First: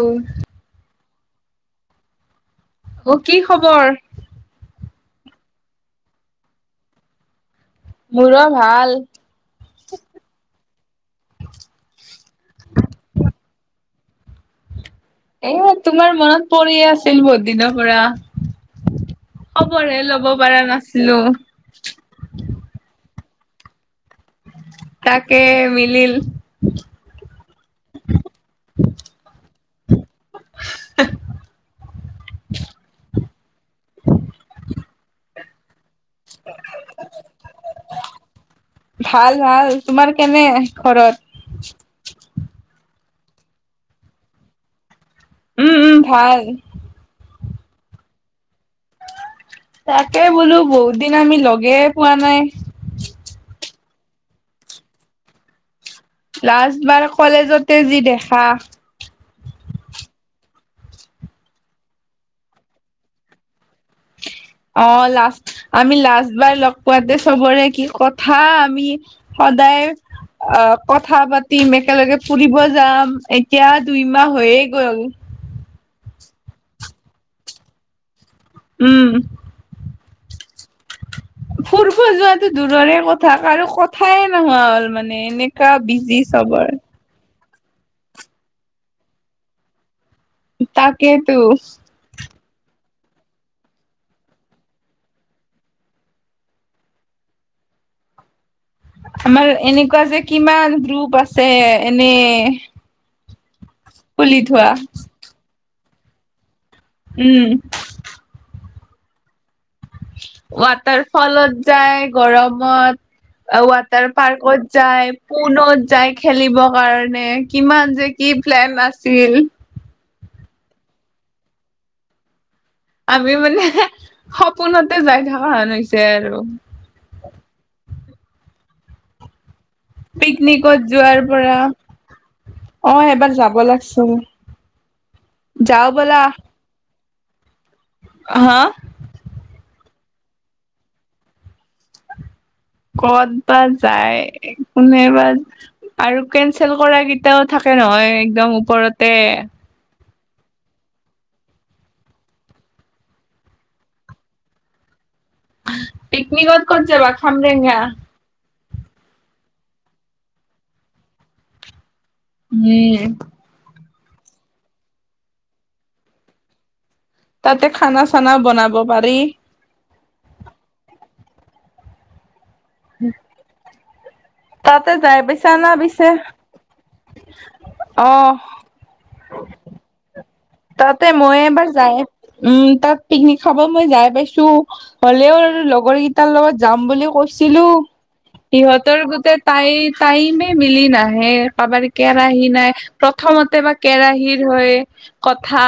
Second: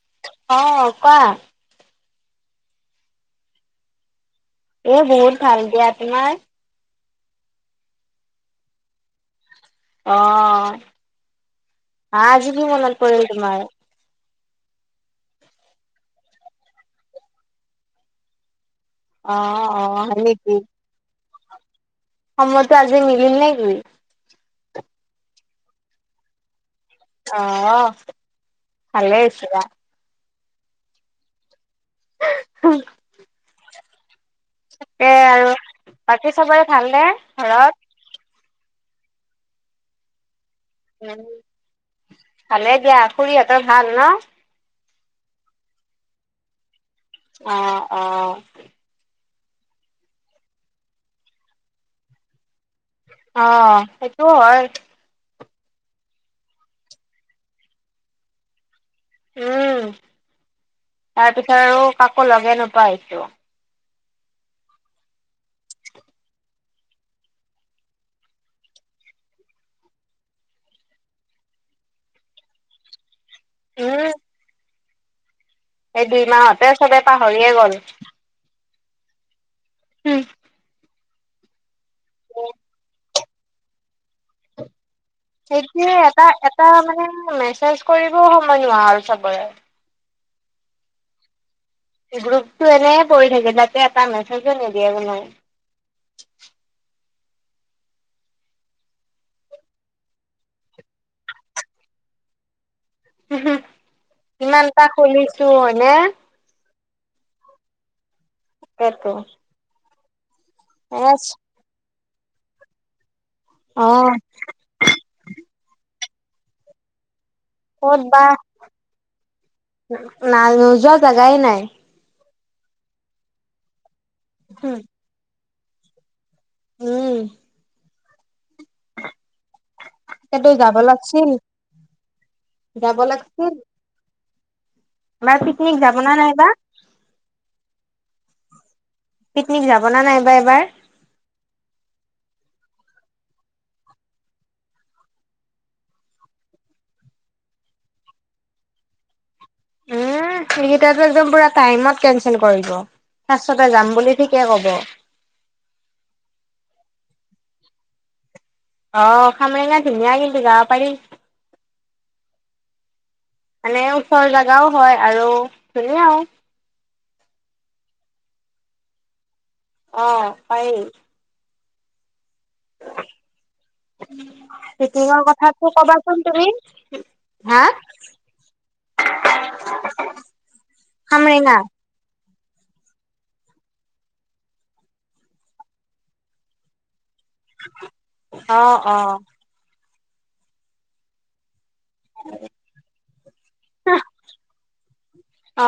ঐ অ কোৱা অ কি খবৰ এ বহুত ভাল দিয়া তোমাৰ মো-ৰ ভাল অ আজি কি মনত পৰিল তোমাৰ? এ তোমাৰ মনত পৰিয়ে আছিল বহুত দিনৰ পৰা। অ অ খবৰ হে হয় ল'ব নেকি পৰা নাছিলো। সময়তো আজি মিলিল নে কি তাকে মিলিল অহ ভালে হৈছে ৰা [unintelligible] তাকে আৰু বাকী চবৰে ভালনে ঘৰত? ভাল ভাল। তোমাৰ কেনে? ঘৰত? [unintelligible] ভালে দিয়া। খুৰীহঁতৰ ভাল ন? উম উম ভাল। অ অ। তাকে বোলো বহুত দিন আমি লগে পোৱা নাই। অ সেইটো হয়। লাষ্ট বাৰ কলেজতে যি দেখা। উম তাৰ পিছত আৰু কাকো লগে নোপোৱা হৈছো। অ লাষ্ট আমি লাষ্টবাৰ লগ পোৱাতে চবৰে কি কথা আমি সদায় অ কথা পাতিম একেলগে ফুৰিব যাম এতিয়া উম দুইমাহ হৈয়ে গ'ল। এই দুই মাহতে চবে পাহৰিয়ে গ'ল। উম। [unintelligible] ফুুৰব যোৱাটো দূৰৰে কথা কাৰো কথাই নোহোৱা হ'ল মান- সেইটোয়ে এটা এটা মানে মেছেজ কৰিবও সময় নোহোৱা আৰু চাবৰে। তাকেতো। গ্ৰুপতটো এনে পৰি থাকে তাতে এটা মেছেজো নিদিয়ে কোনো। আমাৰ এনেকুৱা যে কিমান গ্ৰুপ আছে এনে। হো হো খুলি থোৱা কিমানটা খুলিছো হয়নে? উম। তেতো ৱাটাৰ ফলত যায় গৰমত, অ ৱাটাৰ পাৰ্কত যাই পোনত যায় খেলিব কাৰণে কিমান ক'ত যে বা কি প্লেন আছিল। না নোযোৱা জোগাই নাই। আমি মানে সপোনতে যাই থকা হন হৈছে আৰু। উম। তাকেতো যাব পিকনিকত যোৱাৰ লাগছিল পৰা, অ যাব এবাৰ যাব লাগছিল। বাৰ পিকনিক যাওঁ যাব নে ব'লা। নাই বা। হা। পিকনিক যাব না নাই এইবাৰ এইবাৰ ক'ত বা যায় কোনেবা আৰু কেনচেল কৰা কেইটাও থাকে নহয় একদম ওপৰতে। উম সেই কেইটা টো একদম টাইমত কেঞ্চেল কৰিব। টাছতে যাম বুলি ঠিকে ক'ব। পিকনিকত ক'ত যাবা খামৰেঙা। অ খামৰেঙা ধুনীয়া কিন্তু যাব পাৰি। ইয়ে। মানে ওচৰ জেগাও হয় আৰু ধুনিয়াও। তাতে খানা চানা বনাব পাৰি। অ পাৰি। [unintelligible] তাতে মিটিঙৰ যাই পাইছা কথাটো না পিছে? কবাচোন তুমি হা? অহ। [inaudible] তাতে মই খামৰেঙা এবাৰ যাই উম তাত পিকনিক খাব মই যাই পাইছো। হলেও লগৰ কেইটাৰ লগত যাম বুলিও কৈছিলো, সিহঁতৰ অ অ সিহঁতৰ গোটেত তাই টাইমে মিলি নাহে কাবাৰ কেৰাহী নাই প্ৰথমতে বা কেৰাহীৰ হয় কথা অ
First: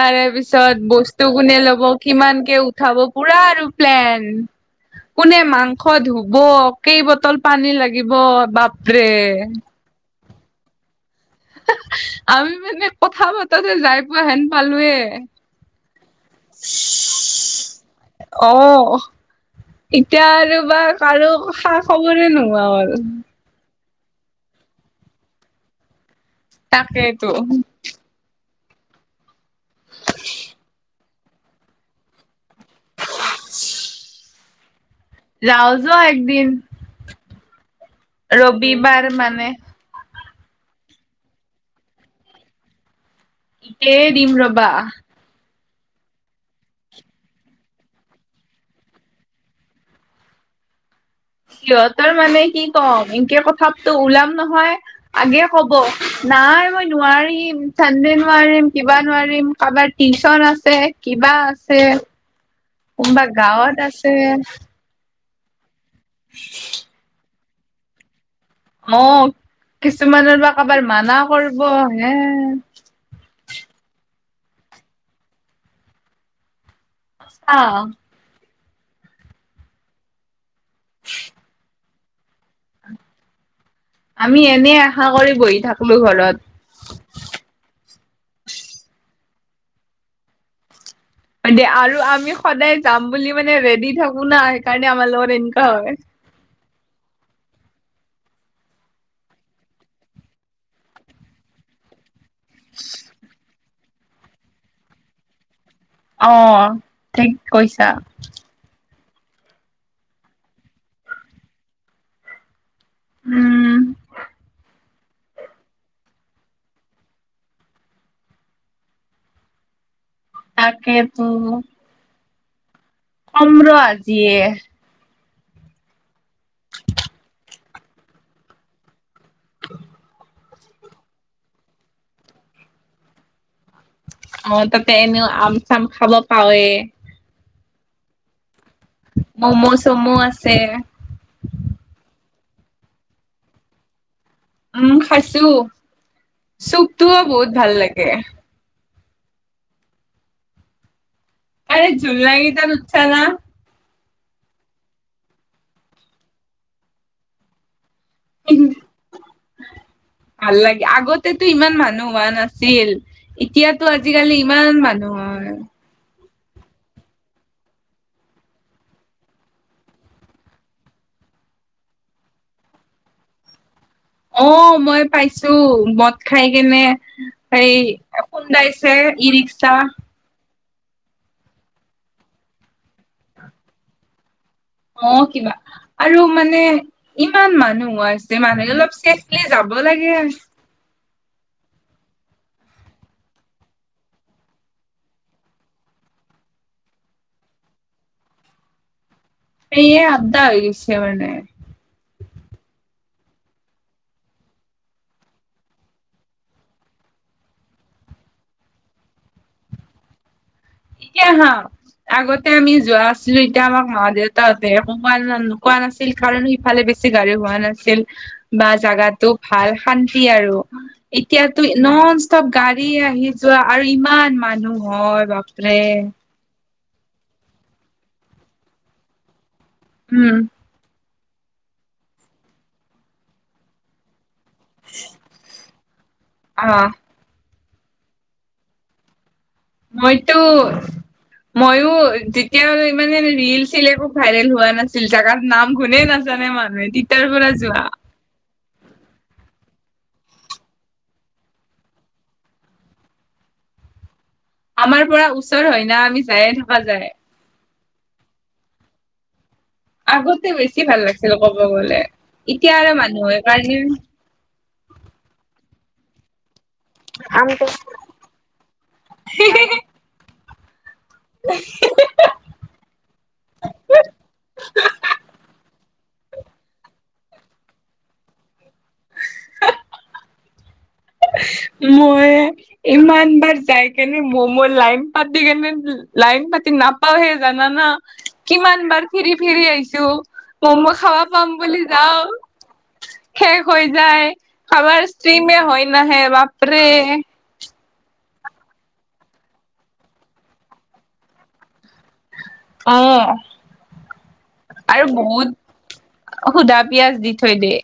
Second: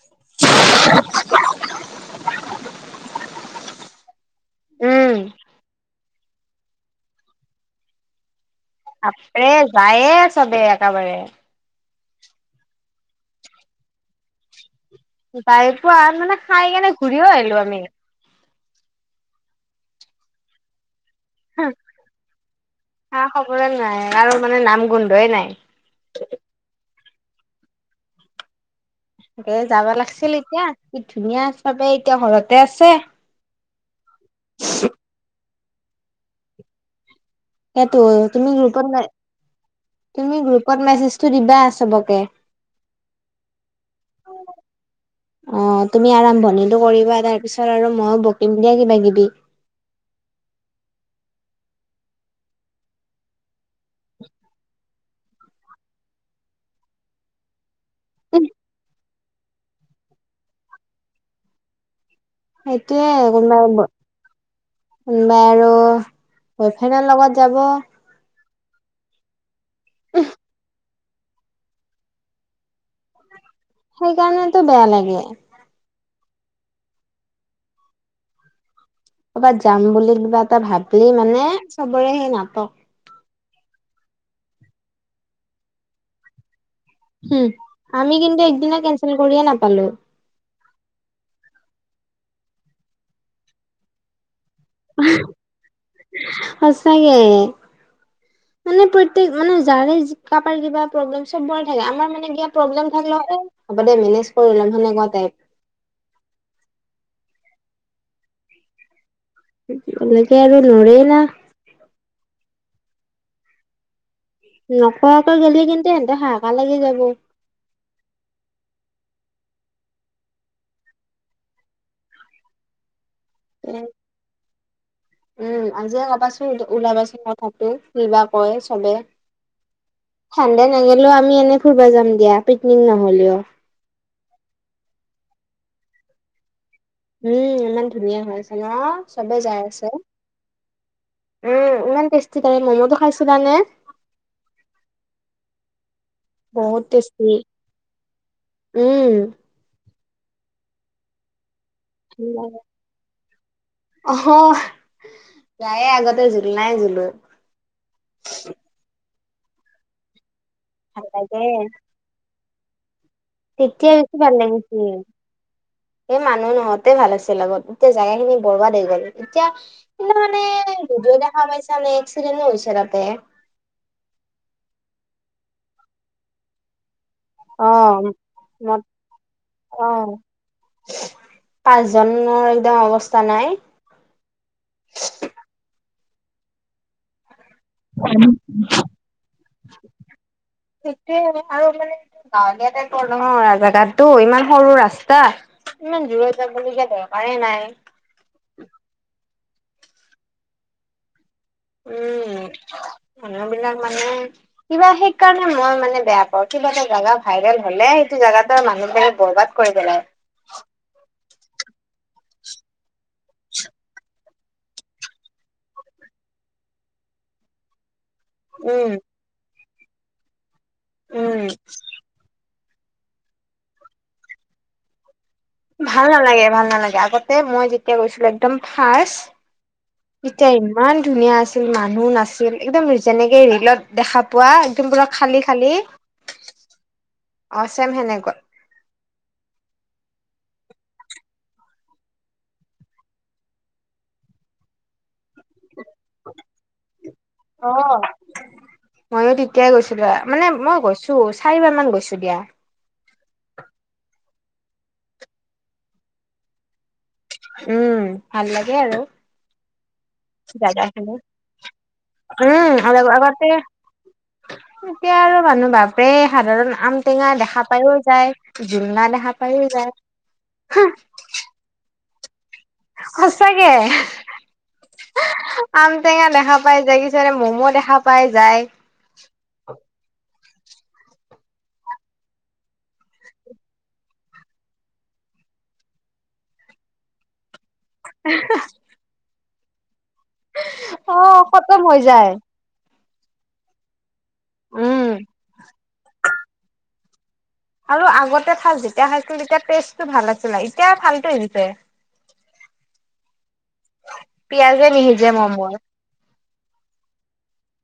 তাৰে পিছত বস্তু কোনে ল'ব কিমান কে উঠাব পুৰা আৰু প্লেন। উম কোনে মাংস ধুব কেই বটল পানী লাগিব বাপ বাপৰে যায়ে আছদে একেবাৰে। আমি মানে কথা পাতাতে যাই পোৱা হেন পালোয়ে। যাই পোৱা হেন মানে খাই কেনে ঘূৰিও আহিলোঁ আমি। অ, এতিয়া আৰু বা কাৰো খা- খবৰে নোহোৱা হ'ল। খা খবৰে নাই আৰু মানে নাম গোন্ধয়ে নাই। তাকেইতো। লৈয়ে যাবা লাগছিল এতিয়া কি ধুনীয়া চবে এতিয়া ঘৰত তে আছে। যাওঁ জ' একদিন সেইটো তুমি গ্ৰুপত ৰবিবাৰ মানে? তুমি গ্ৰুপত মেছেজটো দিবা চবকে। ইতেই এ দিম ৰবা। অ, তুমি আৰম্ভণিটো কৰিবা তাৰপিছত আৰু ময়ো বকিম দিয়া কিবা-কিবি। সিহঁতৰ মানে কি কম ইনকে কথাপটো ওলাম নহয়। আগে কব নাই মই নোৱাৰিম চান্দে নোৱাৰিম কিবা নোৱাৰিম কাবাৰ টিচন আছে, কিবা আছে, কোনোবা গাঁৱত আছে। কোনবাই আৰু বয়ফ্ৰেণ্ড ৰ লগত যাব। অ, কিছুমানৰ বা কাবাৰ মানা কৰব হে। সেইকাৰণতো বেয়া লাগে। [unintelligible] ক'বাত যাম বুলি কিবা এটা ভাবিলি মানে চবৰে সেই নাটক। আমি এনে আশা কৰি বহি থাকলো ঘৰত। হুহ, আমি কিন্তু একদিনে কেনচেল কৰিয়ে নাপালোঁ। হয়দে আৰু আমি সদায় যাম বুলি মানে ৰেডি থাকো না সেইকাৰণে আমাৰ লগত এনকা হয়। সঁচাকে। মানে প্ৰত্যেক মানে জাৰে যি কাবাৰ কিবা প্ৰব্লেম চবৰ থাকে আমাৰ মানে এতিয়া প্ৰব্লেম থাকিলেও এ হ'ব দে মেনেজ কৰি ল'ম সেনেকুৱা টাইপ অ, ঠিক কৈছা। সেইটোৱে এনেকে আৰু নৰে না। উম, নকোৱাকে গেলি কিন্তু সিহতে হাহাকা লাগি যাব। তাকেতো। কম ৰ' এ আজিয়ে। উম, আজিয়ে কবাচোন ওলাবাচোন কথাটো কিবা কয় চবে। [inaudible] হেণ্ডে নেগেলিও আমি এনে ফুৰব যাম দিয়া পিকনিক নহলিয়। অ, তাতে এনেও আম -চাম খাব পাওয়ে। উম, ইমান ধুনীয়া হৈ আছে ন? চবে যাই ম'ম' আছে -চ'ম' আছে। উম, ইমান টেষ্টি তাৰে ম'মটো খাইছিলা নে? উম, খাইছোঁ বহুত চুপটোও টেষ্টি বহুত ভাল লাগে। উম তই জুলানকেইটাত উথচ না অ প্ৰায়ে আগতে জুলনাই জুলো। ভাল লাগে ভাল লাগে আগতেতো ইমান মানুহ হোৱা নাছিল। এতিয়াতো তেতিয়া আজিকালি ইমান মানুহ। হয় এ মানুহ নহওঁতে ভাল আছিল আগত এতিয়া জোগা খিনি বৰৱাদ হৈ গ'ল এতিয়া তুমি মানে গধুৰ দেখা পাইছা নে এক্সিডেনো হৈছে তাতে। অ, মই পাইছো মদ খাই কেনে অ সেই এ মত খোন্দাইছে ই -ৰিক্সা। অ পাঁচজনৰ একদম অৱস্থা নাই। অ কিবা আৰু মানে ইমান মানুহ মানুহ আছে মানুহে অলপ চাই চে লি যাব লাগে। সেইটোৱে আৰু মানে গাঁৱলীয়াতে জেগাতো ইমান সৰু ৰাস্তা ইমান দূৰত যাবলগীয়া দৰকাৰে নাই। এইয়ে আধা হৈ গৈছে মানে। উম মানুহ বিলাক মানে কিবা সেই কাৰণে মই মানে বেয়া পাওঁ কিবা এটা জেগা ভাইৰেল হলে সেইটো জেগাতে মানুহ মানে বৰবাত কৰি পেলাই এতিয়া হা আগতে আমি যোৱা নাছিলো এতিয়া আমাক মা দেউ তাতে তোমাৰ কোৱা নাছিল কাৰণ ইফালে বেছি গাড়ী হোৱা নাছিল বা উম জাগাত টো ভাল শান্তি আৰু উম এতিয়াতো নন ষ্টপ গাড়ী আহি যোৱা আৰু ইমান মানুহ হয় বাপ ভাল নালাগে ভাল নালাগে মই যেতিয়া গৈছিলো একদম ফাষ্ট উম তেতিয়া ইমান ধুনীয়া আছিল মানুহ নাছিল একদম যেনেকে ৰিলত দেখা পোৱা বিলাক খালি খালি আহ অ চেম সেনেকোৱা মইটো ময়ো তেতিয়া ইমানে ৰিল চিল একো ভাইৰেল হোৱা নাছিল জেগাত নাম গুনেই নাছি জানে মানে তিতাৰ পৰা অ যোৱা ময়ো তেতিয়াই গৈছিলো মানে মই গৈছো চাৰিবাৰ মান গৈছো দিয়া আমাৰ পৰা ওচৰ হয় না আমি যায়ে থকা যায় উম ভাল লাগে আৰু আগতে বেছি জাগা ভাল খিনি লাগিছিল কব গলে এতিয়া উম আৰু মানুহ আগতে সেইকাৰণে এতিয়া আৰু মানুহ ভাপে এই সাধাৰণ আম ঔ টেঙা দেখা পায়ও যায় জোলনা দেখা পাইও যায় আহে সঁচাকে আম টেঙা দেখা পাই যায় কিছুমান মম' দেখা পাই যায় মই ইমান বাৰ যাই কেনে মমো লাইন পাতি কেনে লাইন পাতি নাপাওহে জানানা কিমান বাৰ ফিৰি ফিৰি আহিছো মম' অ খাব পাম খতম বুলি হৈ যাও যায় শেষ হৈ যায় উম কাবাৰ ষ্টিমে হৈ নাহে বাপৰে আৰু আগতে ফাষ্ট যেতিয়া খাইছিলোঁ তেতিয়া টেষ্টটো ভাল আছিলে এতিয়া ফালটো আহিছে অহ পিয়াজে নিসিজে ম'ম'ৰ সুদা পিয়াজ দি থৈ দে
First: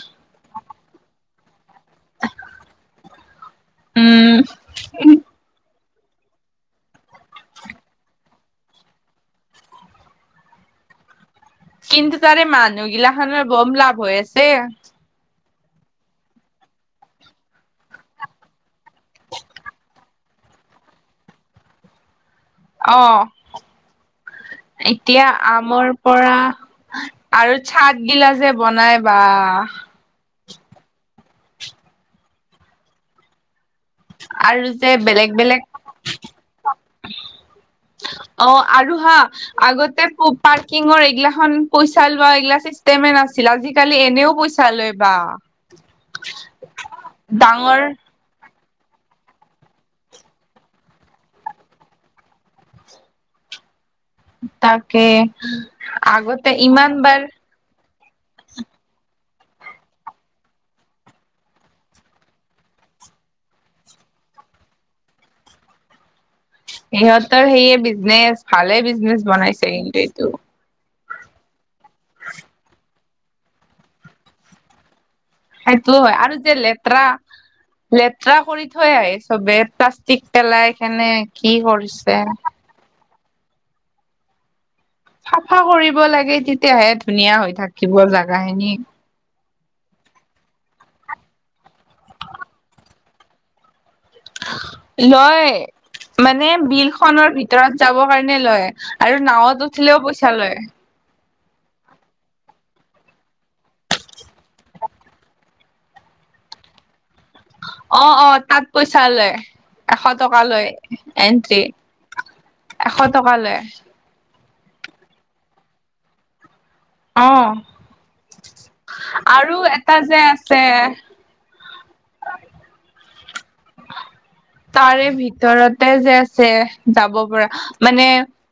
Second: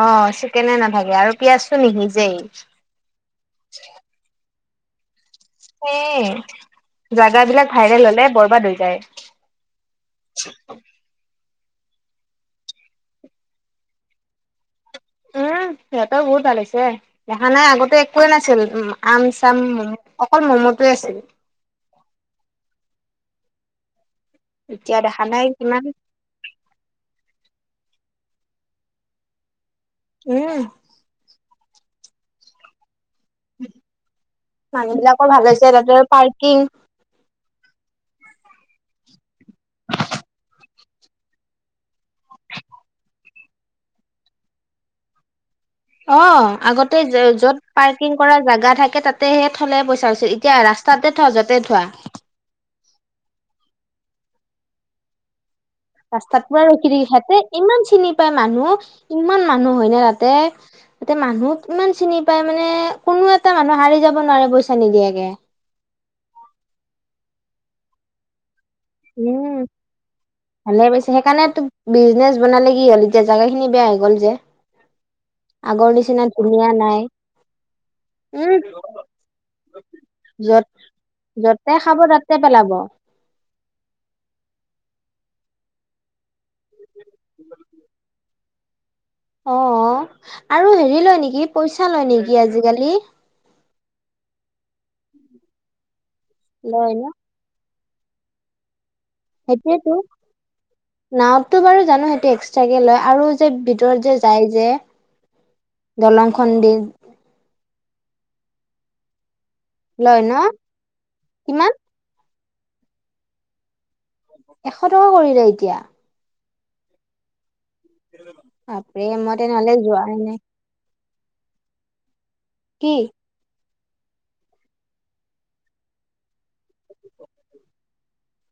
অ চিকেনে নাথাকে আৰু পিয়াজতো নিসিজেই উম উ হেই এ জাগা বিলাক ভাইৰেল হলে বৰবাদ হৈ যায় [unintelligible] কিন্তু তাৰে মানুহগিলাখনৰ বম লাভ হৈ আছে উম সিহঁতৰ বহুত ভাল হৈছে দেখা নাই আগতে একোৱে নাছিল আম চাম অকল ম'ম'টোৱে আছিল অ দেখা এতিয়া নাই কিমান আমৰ পৰা আৰু চাট গিলা যে বনাই বা উম আৰু যে মানুহ বেলেগ বিলাকৰ ভাল বেলেগ হৈছে তাতে পাৰ্কিং অ আৰু হা আগতে পাৰ্কিঙৰ এইগিলাখন পইচালোৱা এইগিলা চিষ্টেমে নাছিল আজিকালি এনেও পইচা চালৈ বা অ আগতে য য'ত ডাঙৰ পাৰ্কিং কৰা জেগা থাকে তাতেহে থলে পইচা লৈচে এতিয়া ৰাস্তাতে থ'ৱা য'তে থ'ৱা তাকে ৰাস্তাত আগতে পুৰা ৰখি ইমান থাকি বাৰ সিহঁতে ইমান চিনি পায় মানুহ ইমান মানুহ হয় নে তাতে তাতে মানুওহ ইমান চিনি পায় মানে কোনো এটা মানুহ হাৰি যাব নোৱাৰে পইচা নিদিয়াকে সিহঁতৰ সেয়ে বিজনেচ ভালে বিজনেচ উম বনাইছে কিন্তু এইটো ভালে পাইছে সেইকাৰণে তোক বিজনেচ বনালে কি হ'ল এতিয়া জাগাখিনি বেয়া হৈ গ'ল যে সেইটো আগৰ হয় নিচিনা আৰু যে ধুনীয়া নাই লেতেৰা লেতেৰা উম কৰি থৈ আহে চবে প্লাষ্টিক পেলাই য'ত কেনে কি যতে খাব কৰিছে তাতে পেলাব চাফা কৰিব লাগে তেতিয়াহে ধুনীয়া হৈ থাকিব জাগা খিনি অ আৰু হেৰি লয় নিকি পইচা লয় নিকি আজিকালি লয় মানে বিল লয় ন খনৰ ভিতৰত যাবৰ কাৰণে লয় আৰু নাৱত উঠিলেও পইচা লয় নাৱত তো বাৰু জানো সেইটো এক্সট্ৰাকে লয় আৰু যে ভিতৰত যে যায় যে দলংখন দি অ অ তাত পইচা লয় এশ টকা লয় এন্ট্ৰি কিমান এশ টকা লয় এশ টকা কৰিলে এতিয়া অ বাপৰে মই আৰু তেনেহ'লে এটা যোৱাই যে নাই আছে [unintelligible] কি [inaudible] তাৰে ভিতৰতে যে আছে যাব পৰা মানে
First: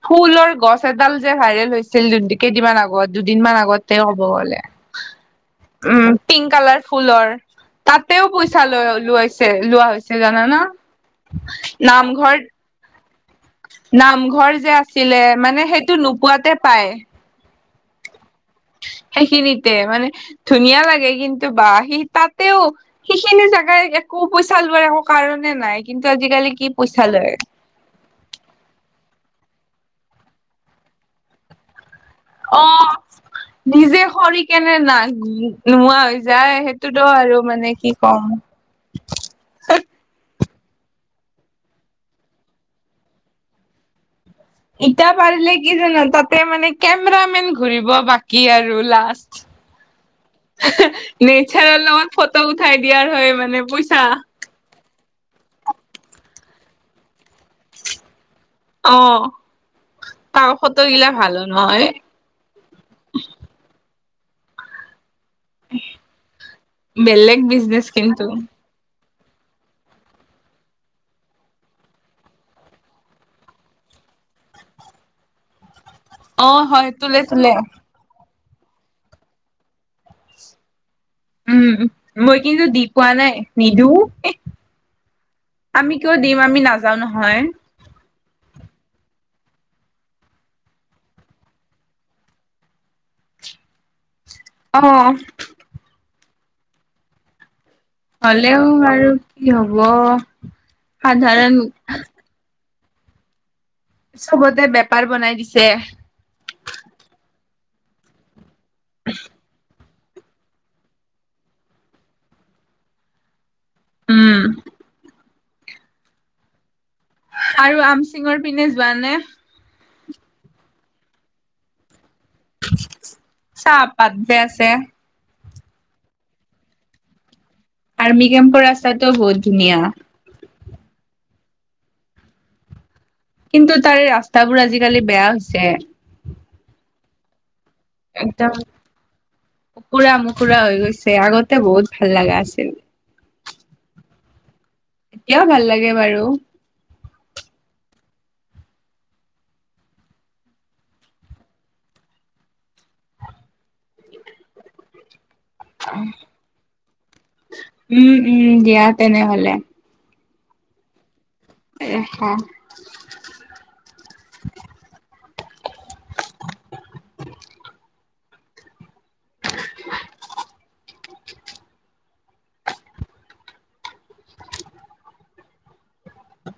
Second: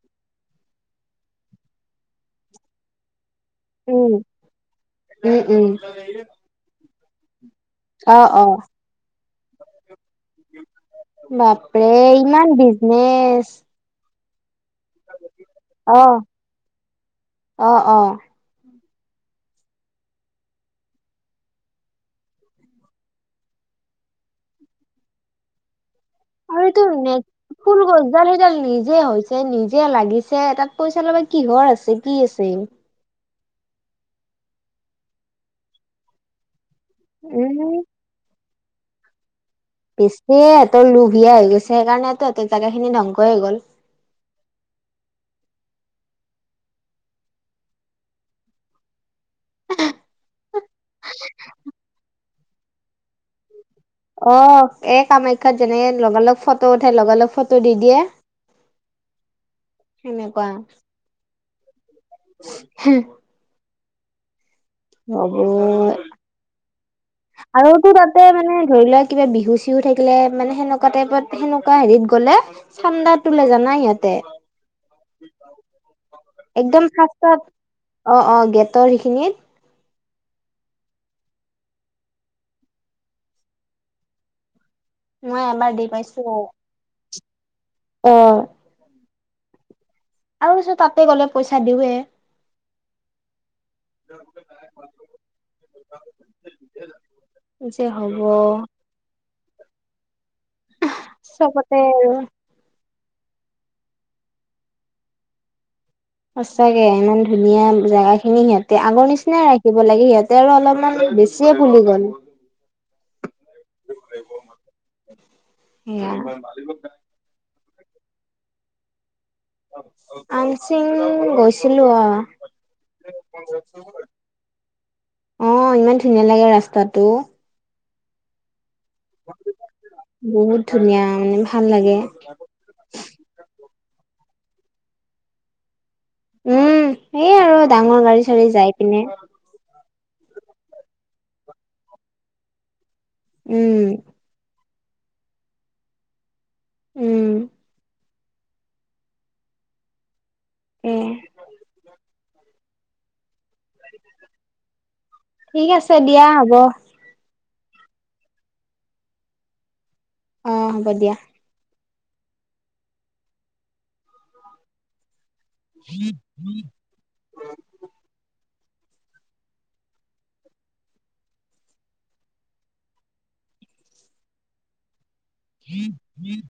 ফুলৰ গছ এডাল যে ভাইৰেল হৈছিল দু কেইদিনমান আগত দুদিনমান আগত লগতে উম ক'ব গ'লে উম পিংক কালাৰ ফুলৰ অ তাতেও অ পইচা লয় লোৱাইছে লোৱা হৈছে জানানা বাপৰে নামঘৰ ইমান বিজনেচ নামঘৰ যে আছিলে মানে সেইটো অ নোপোৱাতে পাই অ অ সেইখিনিতে মানে ধুনীয়া লাগে কিন্তু বা সি তাতেও সেইখিনি জাগাই একো পইচা লোৱাৰ একো কাৰণে নাই কিন্তু আজিকালি আৰু কি এইটো পইচা নেট লয় ফুল গছডাল সেইডাল নিজে হৈছে নিজে লাগিছে তাত পইচা ল'বা কিহৰ আছিল অ নিজে সৰি কেনে না নোহোৱা হৈ যায় সেই সেতুতো আৰু মানে উম কি ক'ম বেছিয়ে হেতৰ লুভিয়া হৈ গৈছে সেইকাৰণে তাহতাৰ জেগা খিনি ধংস হৈ গ'ল ইতা পাৰিলে কি জানা তাতে মানে কেম-ৰা মেন ঘুৰিব বাকী আৰু লাষ্ট [unintelligible] নেচাৰৰ লগত ফটো উঠাই দিয়াৰ হয় মানে পইচা অ এই কামাখ্যাত যেনেকে লগা লগ ফটো উঠাই লগা লগ ফটো দি দিয়ে অ সেনেকুৱা তাৰ ফটো গিলা ভালো নহয় হুম অ'বৌ বেলেগ আৰু বিজনেচ টো তাতে কিন্তু মানে ধৰি লোৱা কিবা বিহু-চিহু থাকিলে মানে সেনেকুৱা টাইপত সেনেকুৱা হেৰিত গ'লে চান্দা তোলে জানা সিহঁতে? অ একদম হয় তোলে ফাষ্টত তোলে অ অ গেটৰ সেইখিনিত উম মই কিন্তু দি পোৱা নাই নিদিও এ মই এবাৰ দি আমি কিয় পাইছো দিম আমি নাযাও নহয় অ আৰু যে তাতে গ'লে পইচা দিওঁৱে। অ। [unintelligible] যে হম হ'লেও আৰু কি হ'ব? সাধাৰণ চবতে আৰু চবতে বেপাৰ বনাই দিছে। সঁচাকে ইমান ধুনীয়া জেগা খিনি সিহঁতে আগৰ নিচিনা ৰাখিব লাগে সিহঁতে আৰু অলপমান বেছিয়ে ফুলি গ'ল। উম। সেইয়া [unintelligible] আৰু আমচিঙৰ পিনে যোৱা নে? আমচিং গৈছিলো অ। [unintelligible] চাহপাত যে আছে অ ইমান ধুনীয়া লাগে ৰাস্তাটো। অৰ্মিকেম্পৰ ৰাস্তাটোও বহুত ধুনীয়া। বহুত ধুনীয়া উম ভাল লাগে। কিন্তু তাৰে ৰাস্তাবোৰ আজি-কালি বেয়া হৈছে। উম সেই আৰু ডাঙৰ গাড়ী-চাড়ী একদম যাই পিনে কুকুৰা মুকুৰা হৈ গৈছে। আগতে বহুত ভাল লাগা আছিল। উম। কিয় ভাল লাগে বাৰু? উম। উ। ঠিক আছে দিয়া হ'ব। উম, উম দিয়া তেনেহ'লে। অ, হ'ব দিয়া। এ হা। [inaudible] [inaudible] [inaudible]